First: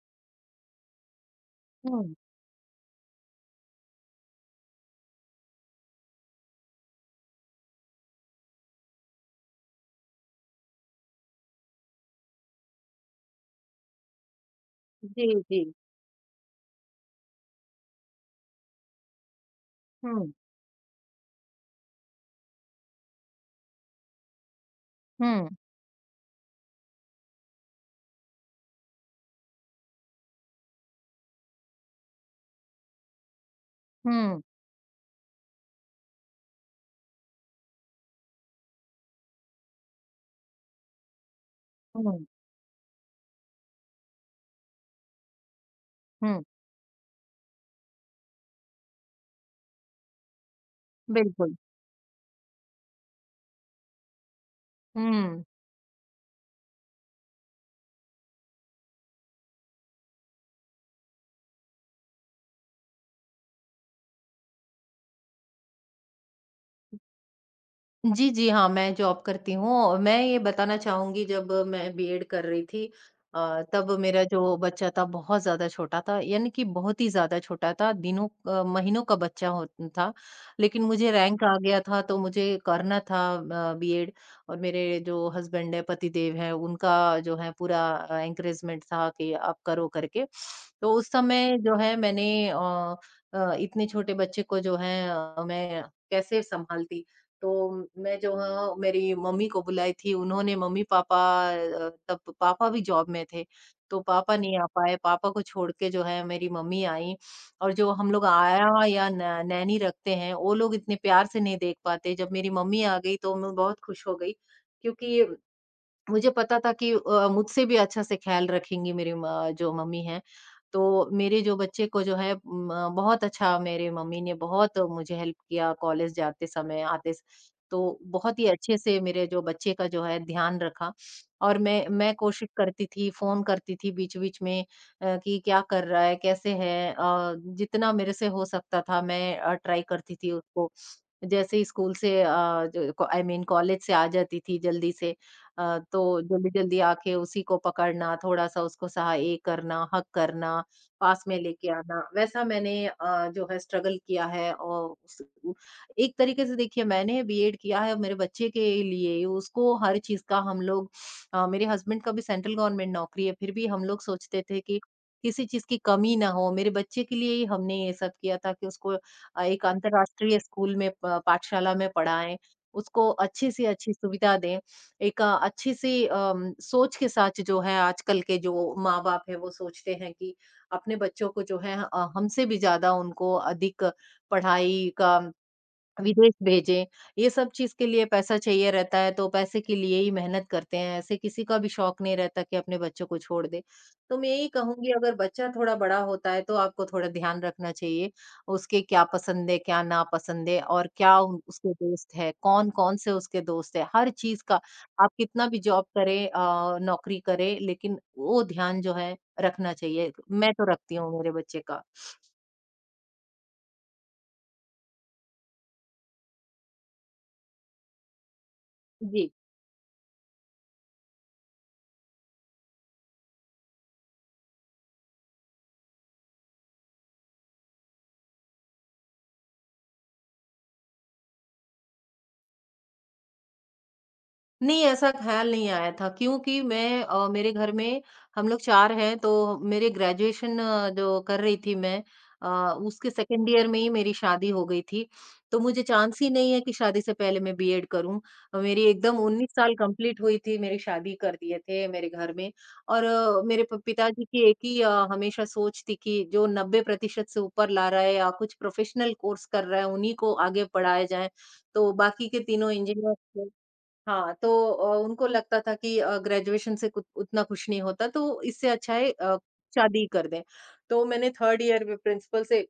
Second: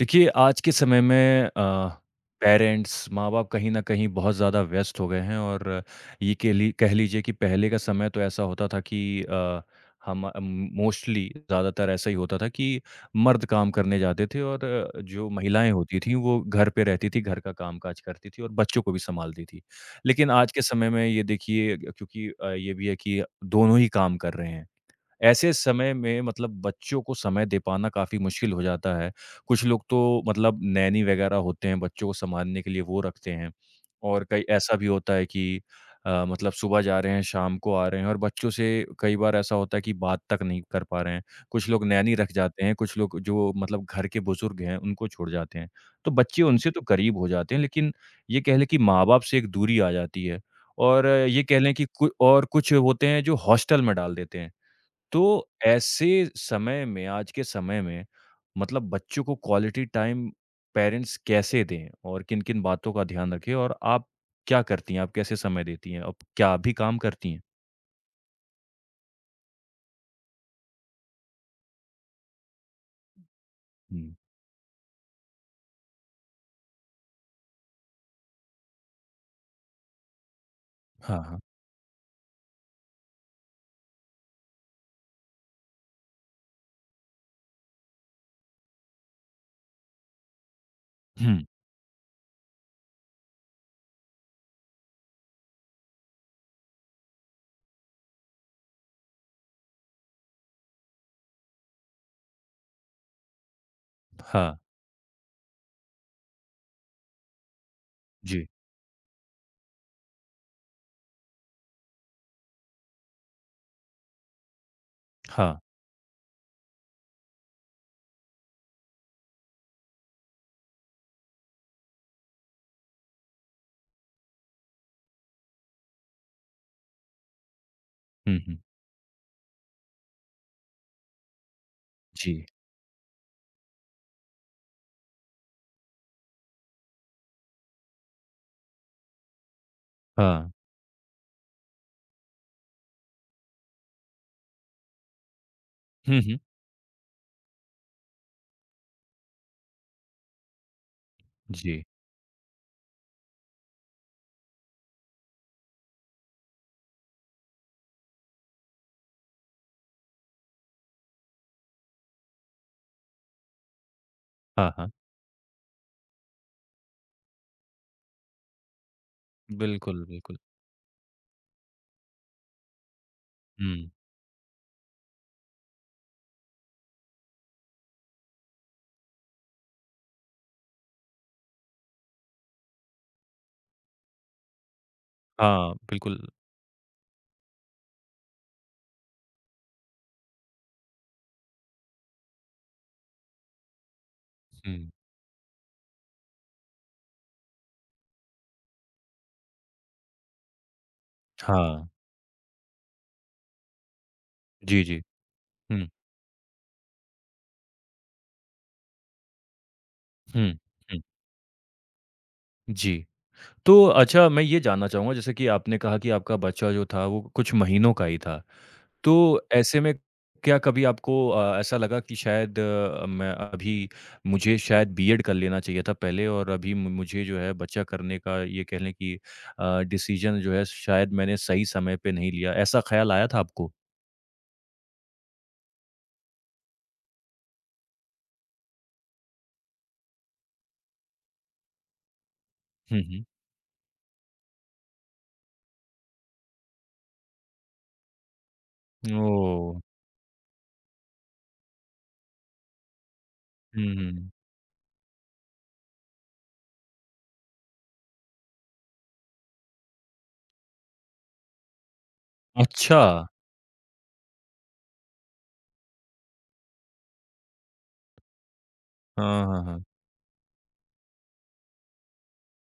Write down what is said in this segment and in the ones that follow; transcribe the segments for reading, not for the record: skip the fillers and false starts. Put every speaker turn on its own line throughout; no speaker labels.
देखिए, आज के समय में
हुँ,
पेरेंट्स, माँ-बाप कहीं न कहीं बहुत ज़्यादा व्यस्त हो गए हैं और ये कह लीजिए कि पहले का समय तो ऐसा होता था कि हम अम, मोस्टली ज़्यादातर ऐसा ही होता था कि मर्द काम करने जाते थे और
जी,
जो
जी।
महिलाएँ होती थीं, वो घर पे रहती थीं, घर का काम-काज करती थीं और बच्चों को भी सँभालती थीं। लेकिन
हुँ,
आज के समय में ये देखिए क्योंकि ये भी है कि दोनों ही काम कर रहे हैं,
हुँ,
ऐसे समय में मतलब बच्चों को समय दे पाना काफ़ी मुश्किल हो जाता है। कुछ लोग तो मतलब नैनी वग़ैरह होते हैं, बच्चों को सँभालने के लिए वो रखते हैं और
हुँ,
कई ऐसा भी होता है कि मतलब सुबह जा रहे हैं, शाम को आ रहे हैं और बच्चों से कई बार ऐसा होता है कि बात तक नहीं कर पा रहे हैं। कुछ लोग नैनी
हुँ,
रख जाते हैं, कुछ लोग जो मतलब घर के बुज़ुर्ग हैं, उनको छोड़ जाते हैं। तो बच्चे
हुँ,
उनसे तो करीब हो जाते हैं, लेकिन ये कह लें कि माँ-बाप से एक दूरी आ जाती है और ये
बिल्कुल।
कह लें कि कु और कुछ होते हैं जो हॉस्टल में डाल देते हैं। तो
हुँ,
ऐसे समय में आज के समय में मतलब बच्चों को क्वालिटी टाइम पेरेंट्स कैसे दें और किन-किन बातों का ध्यान रखें और आप क्या करती हैं? आप कैसे समय देती हैं? आप क्या अभी काम करती हैं?
जी, जी, हाँ, मैं जॉब करती हूँ और मैं ये बताना चाहूँगी जब मैं बीएड कर रही थी तब
हुँ।
मेरा जो बच्चा था बहुत ज़्यादा छोटा था, यानी कि बहुत ही ज़्यादा छोटा था, दिनों महीनों का बच्चा हो था। लेकिन मुझे
हाँ, हाँ।
रैंक आ गया था तो मुझे करना था बीएड और मेरे जो हस्बैंड है, पतिदेव हैं, उनका जो है पूरा एनकरेजमेंट था कि आप करो करके। तो उस
हुँ,
समय जो है मैंने इतने छोटे बच्चे को जो है मैं कैसे संभालती? तो मैं जो हूँ मेरी मम्मी को बुलाई थी, उन्होंने मम्मी-पापा तब पापा भी जॉब में थे, तो पापा
हाँ।
नहीं आ पाए, पापा को छोड़ के जो है मेरी मम्मी आई। और जो हम लोग
जी।
आया या न नैनी रखते हैं, वो लोग इतने प्यार से नहीं देख पाते। जब मेरी मम्मी आ गई तो मैं बहुत खुश हो गई क्योंकि
हाँ।
मुझे पता था कि मुझसे भी अच्छा से ख़्याल रखेंगी मेरी म जो मम्मी हैं। तो मेरे जो बच्चे को जो है बहुत अच्छा मेरे मम्मी ने बहुत मुझे हेल्प किया कॉलेज जाते समय, आते स तो
हुँ,
बहुत ही
हुँ।
अच्छे से मेरे जो बच्चे का जो है ध्यान रखा। और मैं
जी।
कोशिश करती थी, फ़ोन करती थी बीच-बीच में कि क्या कर रहा है? कैसे है? जितना मेरे से हो सकता था मैं ट्राई करती थी
हाँ।
उसको। जैसे ही स्कूल से जो को आई मीन कॉलेज से आ जाती थी जल्दी से तो
हुँ, हुँ।
जल्दी-जल्दी आके उसी को पकड़ना, थोड़ा-सा उसको सहा ए करना, हग करना, पास में लेके
जी।
आना, वैसा मैंने जो है स्ट्रगल किया है और उस उ एक तरीके से देखिए मैंने बीएड किया है मेरे बच्चे के लिए, उसको हर चीज़ का हम लोग मेरे हस्बैंड का भी सेंट्रल गवर्नमेंट नौकरी है, फिर भी हम लोग सोचते थे
हाँ,
कि
हाँ।
किसी चीज़ की कमी ना हो, मेरे बच्चे के लिए ही हमने ये सब किया था कि उसको एक
बिल्कुल, बिल्कुल।
अंतर्राष्ट्रीय स्कूल में प पाठशाला में पढ़ाएँ, उसको अच्छी से
हुँ।
अच्छी सुविधा दें। एक अच्छी-सी सोच के साथ जो है आजकल के जो माँ-बाप हैं वो सोचते हैं कि अपने बच्चों को जो है हमसे भी ज़्यादा उनको अधिक पढ़ाई का
हाँ, बिल्कुल।
विदेश भेजें, ये सब चीज़ के लिए पैसा चाहिए रहता है, तो पैसे के लिए ही मेहनत करते हैं, ऐसे किसी का भी शौक नहीं रहता कि अपने बच्चों को छोड़ दे। तो मैं यही
हुँ।
कहूँगी अगर बच्चा थोड़ा बड़ा होता है, तो आपको थोड़ा ध्यान रखना चाहिए, उसके क्या पसंद है, क्या नापसंद है और क्या उन उसके
हाँ।
दोस्त हैं, कौन-कौन से उसके दोस्त हैं, हर चीज़ का
जी, जी।
आप कितना भी जॉब
हुँ,
करें नौकरी करें, लेकिन वो ध्यान जो है रखना चाहिए,
हुँ,
मैं तो रखती
हुँ।
हूँ मेरे बच्चे का।
जी। तो अच्छा मैं ये जानना चाहूँगा जैसे कि आपने कहा कि आपका बच्चा जो था वो कुछ महीनों का ही था। तो
जी।
ऐसे में क्या कभी आपको ऐसा लगा कि शायद मैं अभी मुझे शायद बीएड कर लेना चाहिए था पहले और अभी मु मुझे जो है बच्चा करने का ये कह लें कि डिसीज़न जो है शायद मैंने सही समय पे नहीं लिया। ऐसा ख़्याल आया था आपको?
नहीं, ऐसा ख़्याल नहीं आया था क्योंकि मैं मेरे घर में हम लोग 4 हैं तो मेरे ग्रेजुएशन जो कर रही थी मैं अ,
हुँ,
उसके
हुँ।
सेकंड ईयर में ही मेरी शादी हो गई थी। तो मुझे चांस ही नहीं है कि शादी से पहले मैं बीएड करूँ। मेरी एकदम 19 साल
ओह!
कंप्लीट हुई थी, मेरी शादी कर दिए थे मेरे घर में और मेरे प
हुँ,
पिताजी
हुँ।
की एक ही हमेशा सोच थी कि जो 90% से ऊपर ला रहा है या कुछ प्रोफ़ेशनल कोर्स कर रहा है, उन्हीं को आगे पढ़ाया जाए। तो बाकी के तीनों
अच्छा।
इंजीनियर हाँ, तो उनको लगता था कि ग्रेजुएशन से कुत उतना कुछ नहीं होता तो इससे अच्छा है
हाँ, हाँ, हाँ।
शादी ही कर दें। तो मैंने 3rd ईयर में प्रिंसिपल से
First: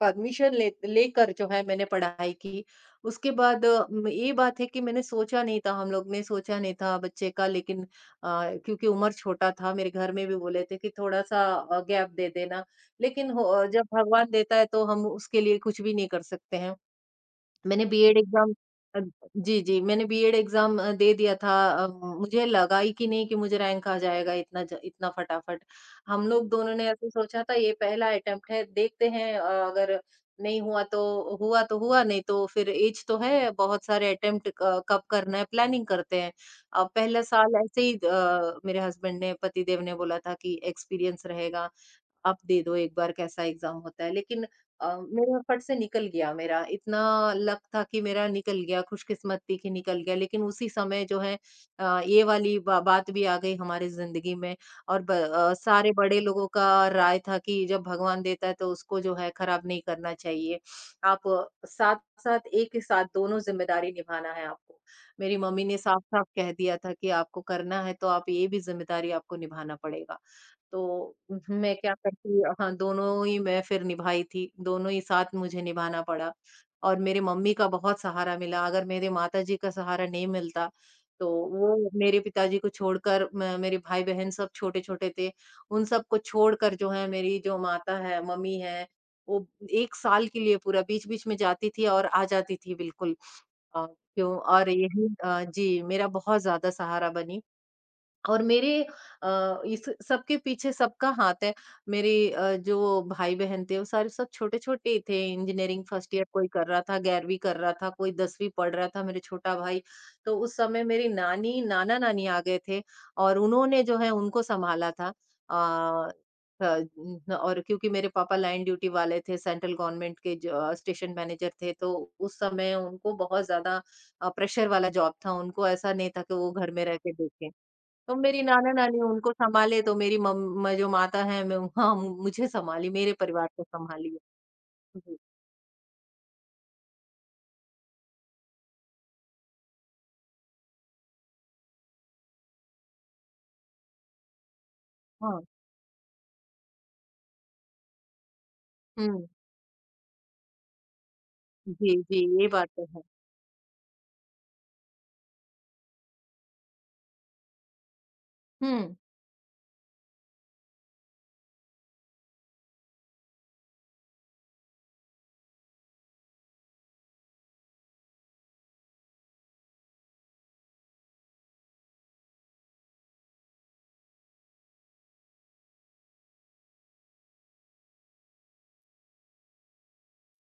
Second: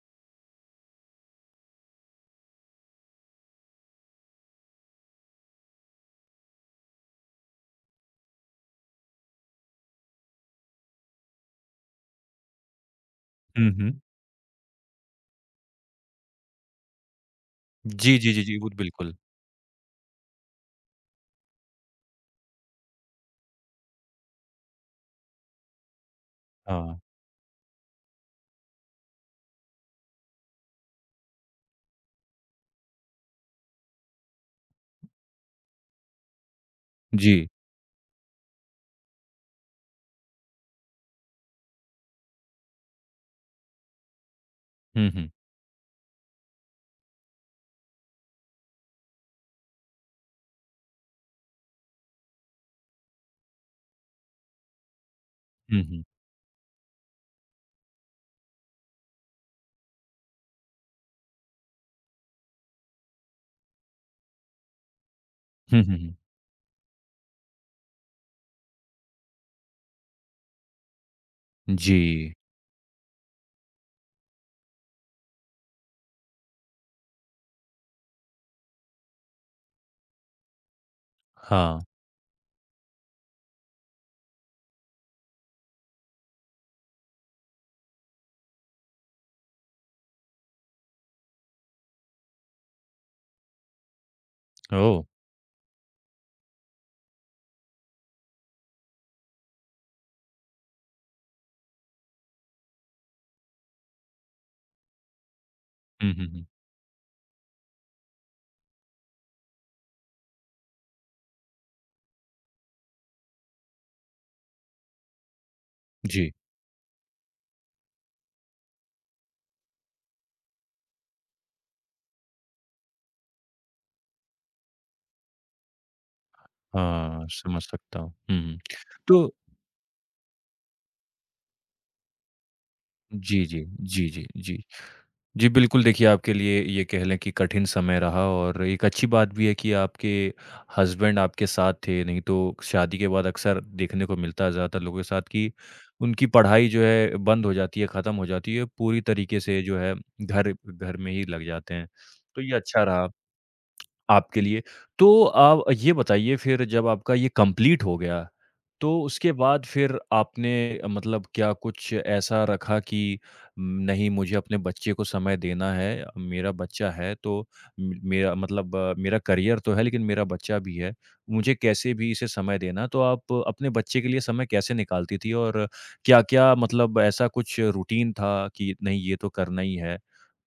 परमिशन ले लेकर जो है मैंने पढ़ाई की। उसके बाद अ, म ये बात है कि मैंने सोचा नहीं था हम लोग ने सोचा नहीं था बच्चे का लेकिन क्योंकि उम्र छोटा था मेरे घर में भी बोले थे कि थोड़ा-सा गैप दे देना। लेकिन
हुँ,
जब
हुँ।
भगवान देता है तो हम उसके लिए कुछ भी नहीं कर सकते हैं। मैंने
जी,
बीएड
जी, जी,
एग्जाम
जी। वो
अ,
बिल्कुल।
जी, जी, मैंने बीएड एग्जाम दे दिया था। अ, मुझे लगा ही कि नहीं कि मुझे रैंक आ जाएगा इतना ज इतना फटाफट। हम लोग दोनों ने
हाँ।
ऐसे सोचा था ये पहला अटेम्प्ट है, देखते हैं अगर नहीं हुआ तो हुआ तो हुआ, नहीं तो फिर ऐज तो है, बहुत सारे अटेम्प्ट क कब करना है प्लानिंग करते हैं। अब पहला
जी।
साल ऐसे ही मेरे हस्बैंड ने पतिदेव ने बोला था कि एक्सपीरियंस रहेगा। आप दे दो एक बार कैसा एग्जाम होता है लेकिन
हुँ, हुँ।
मेरा फट से निकल गया मेरा इतना लक था कि मेरा निकल गया खुशकिस्मत थी कि निकल गया लेकिन उसी समय जो है ये वाली बा, बात भी आ गई हमारी जिंदगी में और
हुँ,
सारे
हुँ।
बड़े लोगों का राय था कि जब भगवान देता है तो उसको जो है खराब नहीं करना चाहिए आप साथ साथ एक ही साथ दोनों जिम्मेदारी निभाना है आपको। मेरी मम्मी ने
हुँ, हुँ,
साफ
हुँ।
साफ कह दिया था कि आपको करना है तो आप ये भी जिम्मेदारी आपको निभाना पड़ेगा। तो मैं क्या
जी,
करती हाँ, दोनों ही मैं फिर निभाई थी, दोनों ही साथ मुझे निभाना पड़ा और मेरे मम्मी का बहुत सहारा मिला, अगर मेरे माताजी का सहारा नहीं मिलता, तो
हाँ।
वो मेरे पिताजी को छोड़कर म मेरे भाई-बहन सब छोटे-छोटे थे, उन सबको छोड़कर जो है मेरी जो माता है, मम्मी है, वो 1 साल के लिए पूरा बीच-बीच में जाती थी और आ जाती थी बिल्कुल अ, क्यों और
ओह!
यही जी, मेरा बहुत ज़्यादा सहारा बनी और मेरे इस सबके पीछे सबका हाथ है। मेरे जो भाई-बहन थे, वो सारे सब छोटे-छोटे ही थे। इंजीनियरिंग
हुँ,
फर्स्ट
हुँ,
ईयर
हुँ।
कोई कर रहा था, 11वीं कर रहा था, कोई 10वीं पढ़ रहा था, मेरे छोटा भाई। तो उस समय मेरी नानी, नाना-नानी आ गए थे और उन्होंने जो है उनको संभाला था। अ,
जी,
अ, न और क्योंकि मेरे पापा लाइन ड्यूटी वाले थे, सेंट्रल गवर्नमेंट के स्टेशन मैनेजर थे, तो उस समय उनको बहुत ज़्यादा प्रेशर वाला जॉब था। उनको ऐसा नहीं था कि वो घर में रह के
हाँ,
देखें।
समझ सकता हूँ।
तो
हुँ,
मेरी
हुँ।
नाना-नानी
तो
उनको सँभाले, तो मेरी मम मैं जो माता हैं, मैं हाँ, मुझे सँभाली, मेरे
जी,
परिवार को
जी। जी,
सँभाली
जी, जी।
है। जी,
जी, बिल्कुल देखिए आपके लिए ये कह लें कि कठिन समय रहा और एक अच्छी बात भी है कि आपके हस्बैंड आपके साथ थे, नहीं तो शादी के बाद अक्सर देखने को मिलता है ज़्यादातर लोगों के साथ
हाँ।
कि उनकी पढ़ाई जो है बंद हो जाती है, ख़त्म हो जाती है, पूरी
हुँ।
तरीके से जो है घर घर में ही लग जाते हैं।
जी, जी,
तो
ये
ये
बात
अच्छा
तो है।
रहा आपके लिए। तो आप ये बताइए फिर जब आपका ये कंप्लीट हो गया,
हुँ,
तो उसके बाद फिर आपने मतलब क्या कुछ ऐसा रखा कि नहीं मुझे अपने बच्चे को समय देना है, मेरा बच्चा है तो म मेरा मतलब मेरा करियर तो है लेकिन मेरा बच्चा भी है, मुझे कैसे भी इसे समय देना है। तो आप अपने बच्चे के लिए समय कैसे निकालती थी और क्या-क्या मतलब ऐसा कुछ रूटीन था कि नहीं ये तो करना ही है?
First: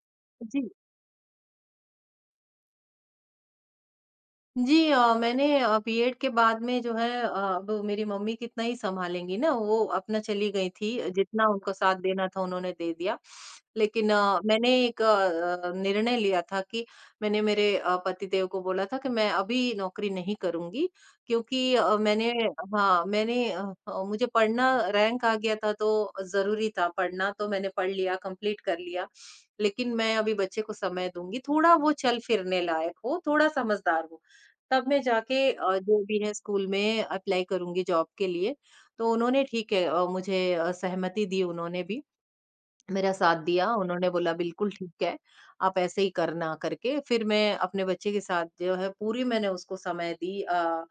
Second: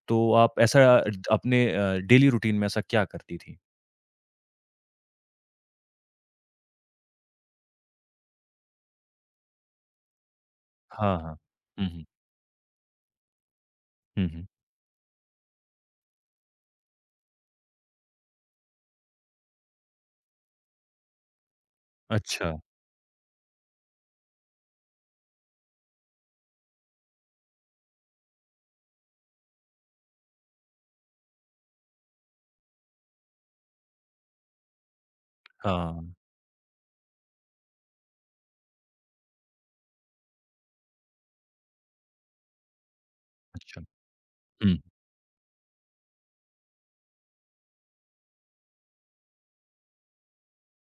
तो आप
जी।
ऐसा अपने डेली रूटीन में ऐसा क्या करती थी?
जी, मैंने बीएड के बाद में जो है अब मेरी मम्मी कितना ही संभालेंगी ना वो अपना चली गई थी
हाँ, हाँ।
जितना उनको
हुँ,
साथ
हुँ।
देना था उन्होंने दे दिया। लेकिन
हुँ, हुँ।
मैंने एक निर्णय लिया था कि मैंने मेरे पतिदेव को बोला था कि मैं अभी नौकरी नहीं करूंगी क्योंकि मैंने
अच्छा,
हाँ मैंने मुझे पढ़ना रैंक आ गया था तो जरूरी था पढ़ना तो मैंने पढ़ लिया कंप्लीट कर लिया लेकिन मैं अभी बच्चे को समय दूंगी थोड़ा वो चल फिरने लायक हो थोड़ा समझदार हो तब मैं जाके जो
हाँ,
भी है स्कूल में अप्लाई करूँगी जॉब के लिए। तो उन्होंने ठीक है मुझे सहमति दी उन्होंने भी। मेरा साथ दिया,
अच्छा।
उन्होंने बोला बिल्कुल
हुँ,
ठीक है, आप ऐसे ही करना करके फिर मैं अपने बच्चे के साथ जो है पूरी मैंने उसको समय दी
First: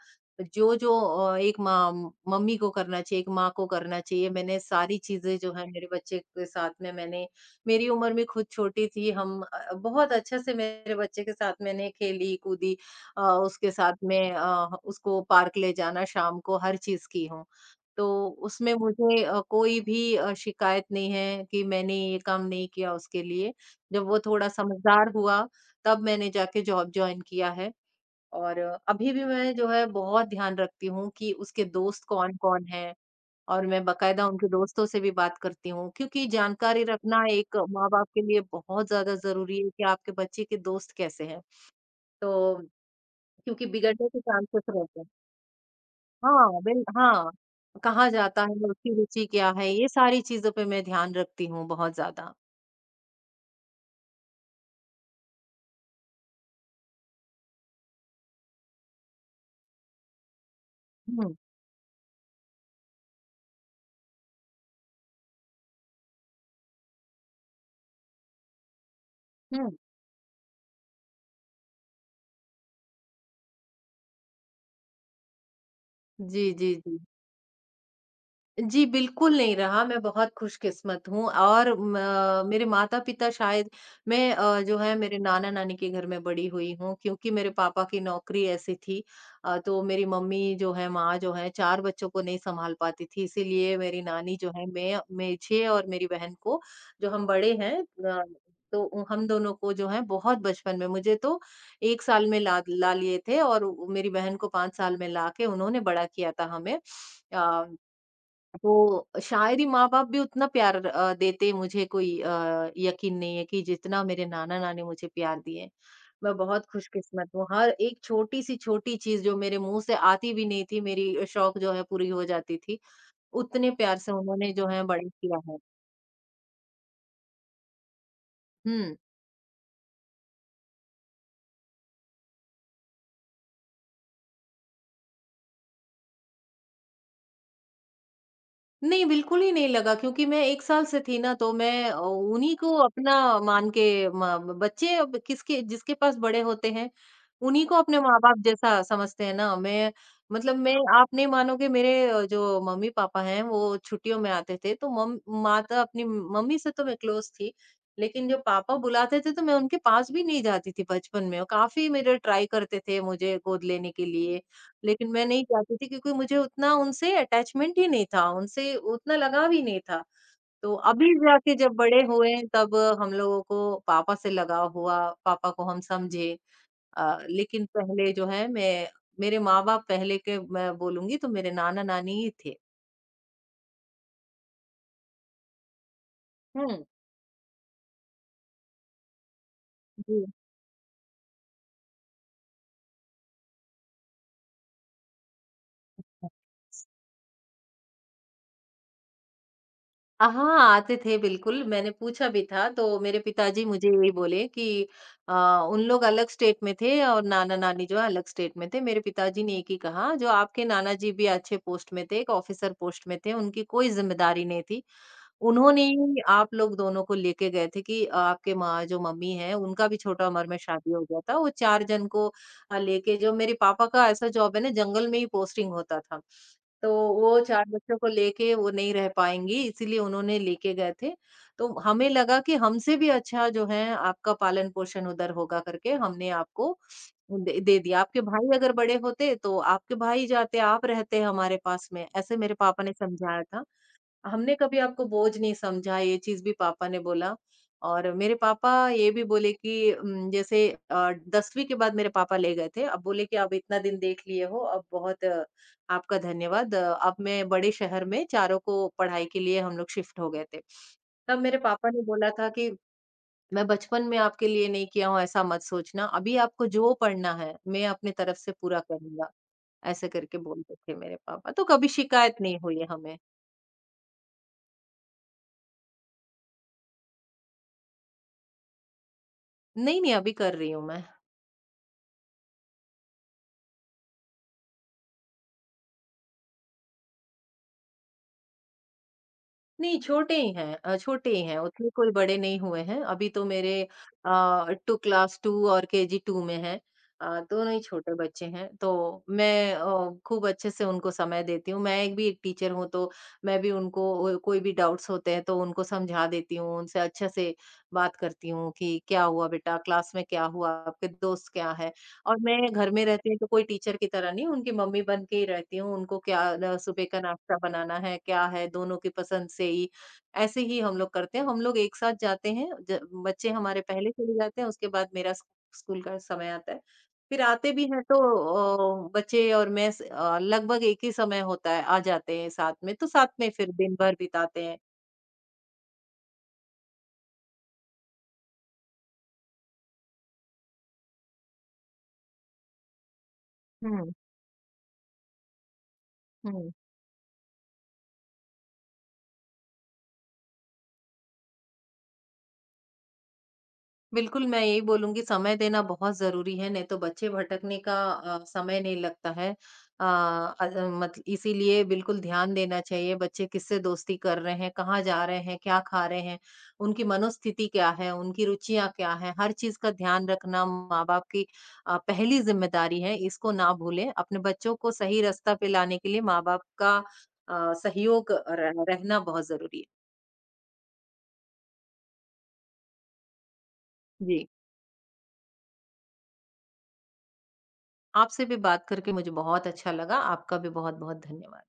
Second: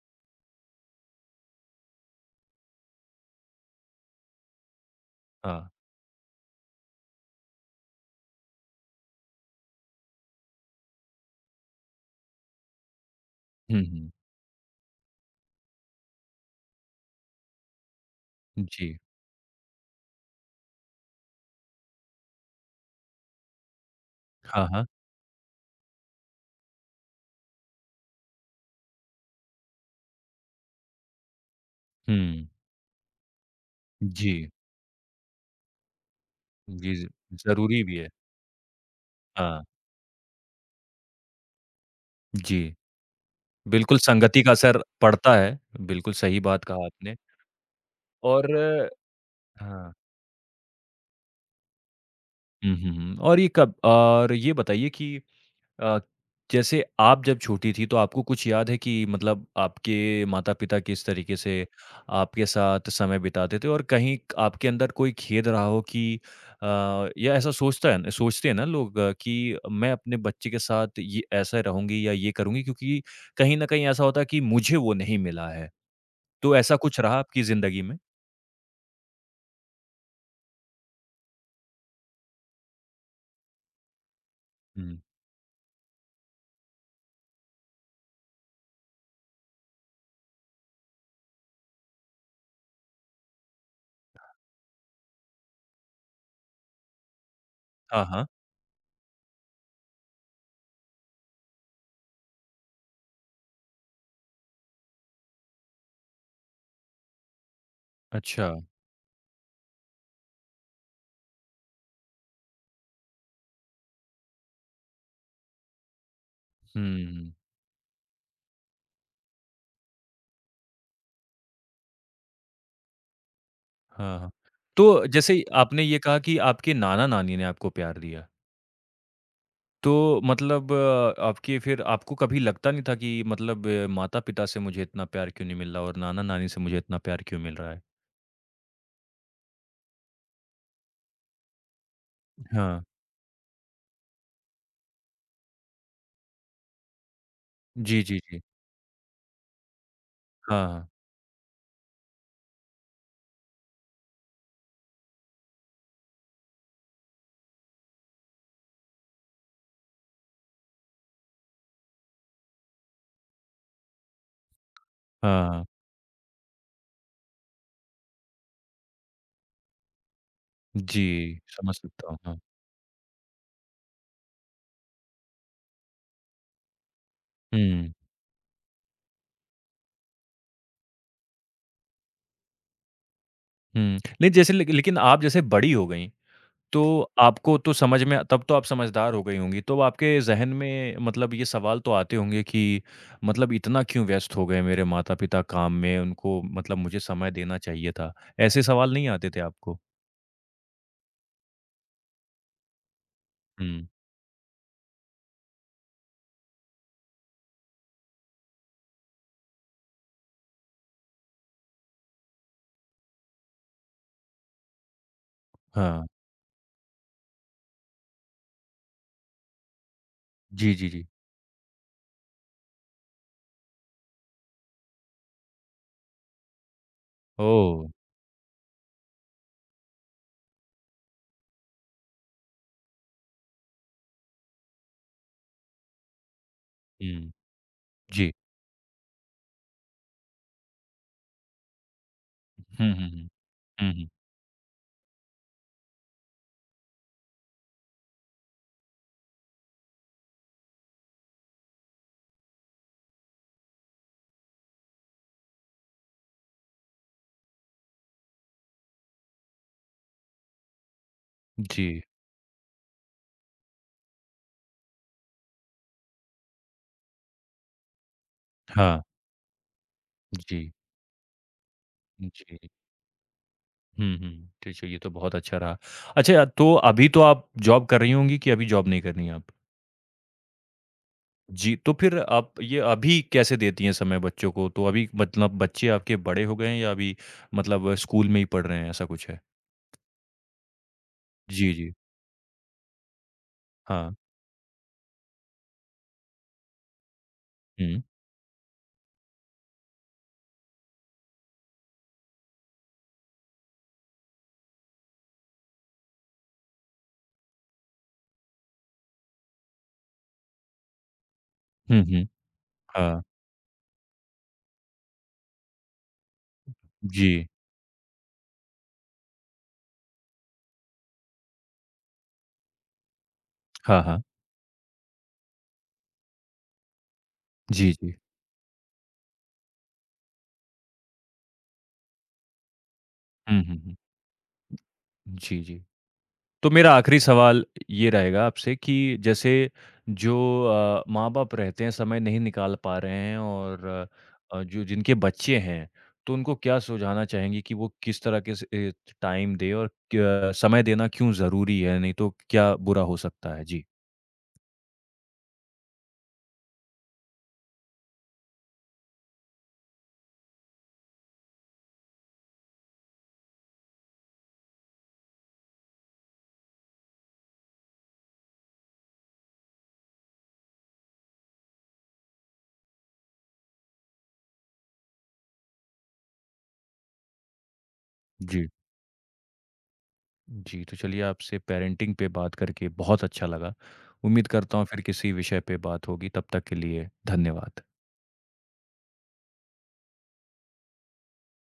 जो-जो एक माँ मम्मी को करना चाहिए, एक माँ को करना चाहिए, मैंने सारी चीज़ें जो है
हाँ।
मेरे बच्चे के साथ में मैंने मेरी उम्र में खुद छोटी थी हम बहुत अच्छे से मेरे बच्चे के साथ मैंने खेली-कूदी उसके
हुँ,
साथ
हुँ।
में उसको पार्क ले जाना शाम को हर चीज़ की हूँ। तो उसमें
जी।
मुझे कोई भी शिकायत नहीं है कि मैंने ये काम नहीं किया उसके लिए। जब वो थोड़ा
हाँ, हाँ।
समझदार हुआ, तब मैंने जाके जॉब जॉइन किया है और अभी भी मैं जो है बहुत ध्यान रखती हूँ कि उसके दोस्त
हुँ।
कौन-कौन हैं और मैं बाकायदा
जी,
उनके दोस्तों से भी बात करती हूँ क्योंकि जानकारी
जी, ज
रखना एक
ज़रूरी भी
माँ-बाप
है।
के लिए बहुत ज़्यादा ज़रूरी
हाँ,
है कि आपके बच्चे के दोस्त कैसे हैं। तो
जी।
क्योंकि
बिल्कुल
बिगड़ने के
संगति का
चांसेस
असर
रहते हैं।
पड़ता है, बिल्कुल सही
हाँ,
बात कहा
बिल
आपने
हाँ, कहाँ जाता है,
और
उसकी रुचि क्या है, ये
हाँ।
सारी चीज़ों पे मैं ध्यान रखती हूँ बहुत ज़्यादा।
हुँ, हुँ, हुँ और ये कब और ये बताइए कि अ, जैसे आप जब छोटी थी तो आपको कुछ याद है कि मतलब आपके माता-पिता किस
हुँ,
तरीके से आपके साथ समय बिताते थे? और कहीं आपके अंदर कोई खेद रहा हो कि अ, या ऐसा सोचता है सोचते हैं ना लोग कि
हुँ।
मैं अपने बच्चे के साथ ये ऐसा रहूँगी या ये करूँगी क्योंकि कहीं न कहीं ऐसा होता है कि मुझे वो नहीं मिला है।
जी,
तो
जी,
ऐसा
जी।
कुछ रहा आपकी ज़िंदगी में?
जी, बिल्कुल नहीं रहा, मैं बहुत खुशकिस्मत हूँ और म मेरे माता-पिता शायद मैं जो है
हुँ।
मेरे नाना-नानी के घर में बड़ी हुई हूँ क्योंकि मेरे पापा की नौकरी ऐसी थी तो मेरी मम्मी जो है, माँ जो है 4 बच्चों को नहीं सँभाल पाती थी, इसीलिए मेरी नानी जो है, मैं मुझे और मेरी बहन को जो हम बड़े हैं
हाँ, हाँ।
तो उ- हम दोनों को जो है बहुत बचपन में मुझे तो 1 साल में ला ला लिए थे और उ- मेरी बहन को 5 साल में लाके उन्होंने बड़ा किया था हमें। अ
अच्छा।
वो शायद ही माँ-बाप भी उतना प्यार देते मुझे कोई यकीन नहीं है कि जितना मेरे नाना-नानी मुझे प्यार दिए। मैं बहुत
हुँ,
खुशकिस्मत हूँ, हर एक छोटी सी छोटी चीज़ जो मेरे मुँह से आती भी नहीं थी, मेरी शौक जो है पूरी हो जाती थी, उतने प्यार से
हाँ, हाँ।
उन्होंने जो है
तो
बड़ा किया
जैसे
है।
आपने ये कहा कि आपके नाना-नानी ने आपको प्यार दिया।
हुँ।
तो मतलब आपके फिर आपको कभी लगता नहीं था कि मतलब माता-पिता से मुझे इतना प्यार क्यों नहीं मिल रहा और नाना-नानी से मुझे इतना प्यार क्यों मिल रहा है?
नहीं, बिल्कुल ही नहीं लगा क्योंकि मैं 1 साल से थी ना तो उन्हीं को
हाँ।
अपना मान के म बच्चे अब किसके जिसके पास बड़े होते हैं, उन्हीं को अपने
जी, जी,
माँ-बाप
जी।
जैसा समझते हैं ना। मैं मतलब
हाँ,
मैं
हाँ।
आप नहीं मानोगे मेरे जो मम्मी-पापा हैं वो छुट्टियों में आते थे तो मम माता अपनी मम्मी से तो मैं क्लोज़ थी, लेकिन जो पापा बुलाते थे तो मैं उनके पास भी नहीं जाती थी बचपन में और काफ़ी मेरे ट्राई करते थे मुझे गोद लेने के लिए लेकिन मैं नहीं
हाँ, हाँ।
जाती थी क्योंकि मुझे उतना उनसे अटैचमेंट ही नहीं था, उनसे उतना लगाव ही नहीं था। तो अभी
जी,
जाके जब
समझ
बड़े
सकता हूँ।
हुए
हाँ।
तब हम लोगों को पापा से लगाव हुआ, पापा को हम समझे। लेकिन
हुँ,
पहले जो है मैं मेरे माँ-बाप पहले के मैं बोलूँगी तो मेरे नाना-नानी ही थे।
हुँ। नहीं जैसे लेकिन आप जैसे बड़ी हो गईं,
हुँ।
तो आपको तो समझ में तब तो आप समझदार हो गई होंगी, तो आपके ज़हन में मतलब ये सवाल तो आते होंगे कि मतलब इतना क्यों व्यस्त हो गए मेरे माता-पिता काम में, उनको मतलब मुझे समय देना चाहिए था। ऐसे सवाल नहीं आते थे आपको?
हाँ, आते थे बिल्कुल, मैंने पूछा भी था तो मेरे पिताजी
हुँ।
मुझे यही बोले कि अ, उन लोग अलग स्टेट में थे और नाना-नानी जो है अलग स्टेट में थे। मेरे पिताजी ने एक ही कहा जो आपके नाना जी भी अच्छे पोस्ट में थे, एक ऑफिसर पोस्ट में थे, उनकी कोई ज़िम्मेदारी नहीं थी। उन्होंने
हाँ।
ही आप लोग दोनों को लेके गए थे कि आपके माँ जो मम्मी हैं, उनका भी छोटा उम्र में
जी, जी,
शादी हो
जी।
गया था। वो 4 जन को लेके जो मेरे पापा का ऐसा जॉब है ना जंगल में ही पोस्टिंग होता था। तो वो 4
ओह!
बच्चों को लेके वो नहीं रह पाएँगी इसीलिए उन्होंने लेके गए थे। तो हमें लगा कि हमसे भी अच्छा जो है आपका पालन-पोषण उधर होगा करके हमने आपको
हुँ।
दे दे दिया। आपके
जी।
भाई अगर बड़े होते तो आपके भाई जाते, आप रहते हमारे पास में, ऐसे मेरे पापा
हुँ,
ने
हुँ, हुँ।
समझाया था।
हुँ, हुँ।
हमने कभी आपको बोझ नहीं समझा, ये चीज़ भी पापा ने बोला और मेरे पापा ये भी बोले कि जैसे 10वीं के बाद मेरे पापा ले गए थे। अब बोले कि अब इतना दिन देख लिए हो, अब बहुत आपका धन्यवाद। अब मैं बड़े शहर में चारों को पढ़ाई के लिए हम लोग शिफ्ट हो गए थे। तब मेरे
जी।
पापा ने बोला था कि मैं बचपन में आपके लिए नहीं किया हूँ, ऐसा मत सोचना। अभी आपको जो पढ़ना है, मैं अपनी तरफ से पूरा
हाँ।
करूँगा। ऐसे करके
जी।
बोलते थे मेरे पापा। तो कभी शिकायत नहीं
जी।
हुई है हमें।
हुँ, हुँ। तो चलिए ये तो बहुत अच्छा रहा। अच्छा तो अभी तो आप जॉब कर रही होंगी कि अभी जॉब नहीं कर रही हैं आप?
नहीं, नहीं, अभी कर रही हूँ मैं।
जी, तो फिर आप ये अभी कैसे देती हैं समय बच्चों को? तो अभी मतलब बच्चे आपके बड़े हो गए हैं या अभी मतलब स्कूल में ही पढ़ रहे हैं ऐसा कुछ है?
नहीं, छोटे ही हैं छोटे ही हैं,
जी,
उतने
जी।
कोई बड़े नहीं हुए हैं। अभी तो मेरे
हाँ।
अ, 2 क्लास 2 और केजी 2 में हैं। दोनों ही
हुँ।
छोटे बच्चे हैं, तो मैं खूब अच्छे से उनको समय देती हूँ। मैं एक टीचर हूँ, तो मैं भी उनको कोई भी डाउट्स होते हैं, तो उनको समझा देती हूँ, उनसे अच्छे से बात करती हूँ कि, "क्या हुआ बेटा? क्लास में क्या हुआ? आपके दोस्त क्या है?"
हुँ, हुँ।
और मैं घर में
हाँ।
रहती हूँ तो कोई टीचर की तरह नहीं उनकी मम्मी बन के ही रहती हूँ। उनको क्या सुबह का
जी।
नाश्ता बनाना है, क्या है, दोनों की पसंद से ही ऐसे ही हम लोग करते हैं। हम लोग एक साथ जाते हैं ज बच्चे हमारे
हाँ,
पहले
हाँ।
चले जाते हैं उसके बाद मेरा स्क स्कूल का समय आता है। फिर आते भी
जी,
हैं
जी।
तो बच्चे और मैं लगभग एक ही समय होता है, आ जाते हैं साथ में, तो साथ में
हुँ,
फिर
हुँ,
दिन
हुँ।
भर बिताते हैं।
जी, जी। तो मेरा आखिरी सवाल ये रहेगा आपसे कि जैसे जो माँ-बाप रहते हैं, समय नहीं निकाल पा रहे हैं और
हुँ,
जो जिनके बच्चे हैं, तो उनको
हुँ।
क्या सुझाना चाहेंगी कि वो किस तरह के टाइम दें और क समय देना क्यों ज़रूरी है? नहीं तो क्या बुरा हो सकता है? जी,
बिल्कुल, मैं यही बोलूँगी समय देना बहुत ज़रूरी है, नहीं तो बच्चे भटकने का समय नहीं लगता है। अ, अज मत इसीलिए बिल्कुल ध्यान देना चाहिए, बच्चे किससे दोस्ती कर रहे हैं, कहाँ जा रहे हैं, क्या खा रहे हैं, उनकी मनोस्थिति क्या है, उनकी रुचियाँ क्या हैं, हर चीज़ का ध्यान रखना माँ-बाप की पहली ज़िम्मेदारी है, इसको ना भूलें। अपने बच्चों को सही रास्ता पे लाने के लिए माँ-बाप का सहयोग
जी।
र रहना बहुत ज़रूरी है।
जी, तो चलिए आपसे पेरेंटिंग पे बात करके बहुत अच्छा लगा। उम्मीद
जी।
करता हूँ फिर किसी विषय पे बात होगी, तब तक के लिए धन्यवाद।
आपसे भी बात करके मुझे बहुत अच्छा लगा। आपका भी बहुत-बहुत धन्यवाद।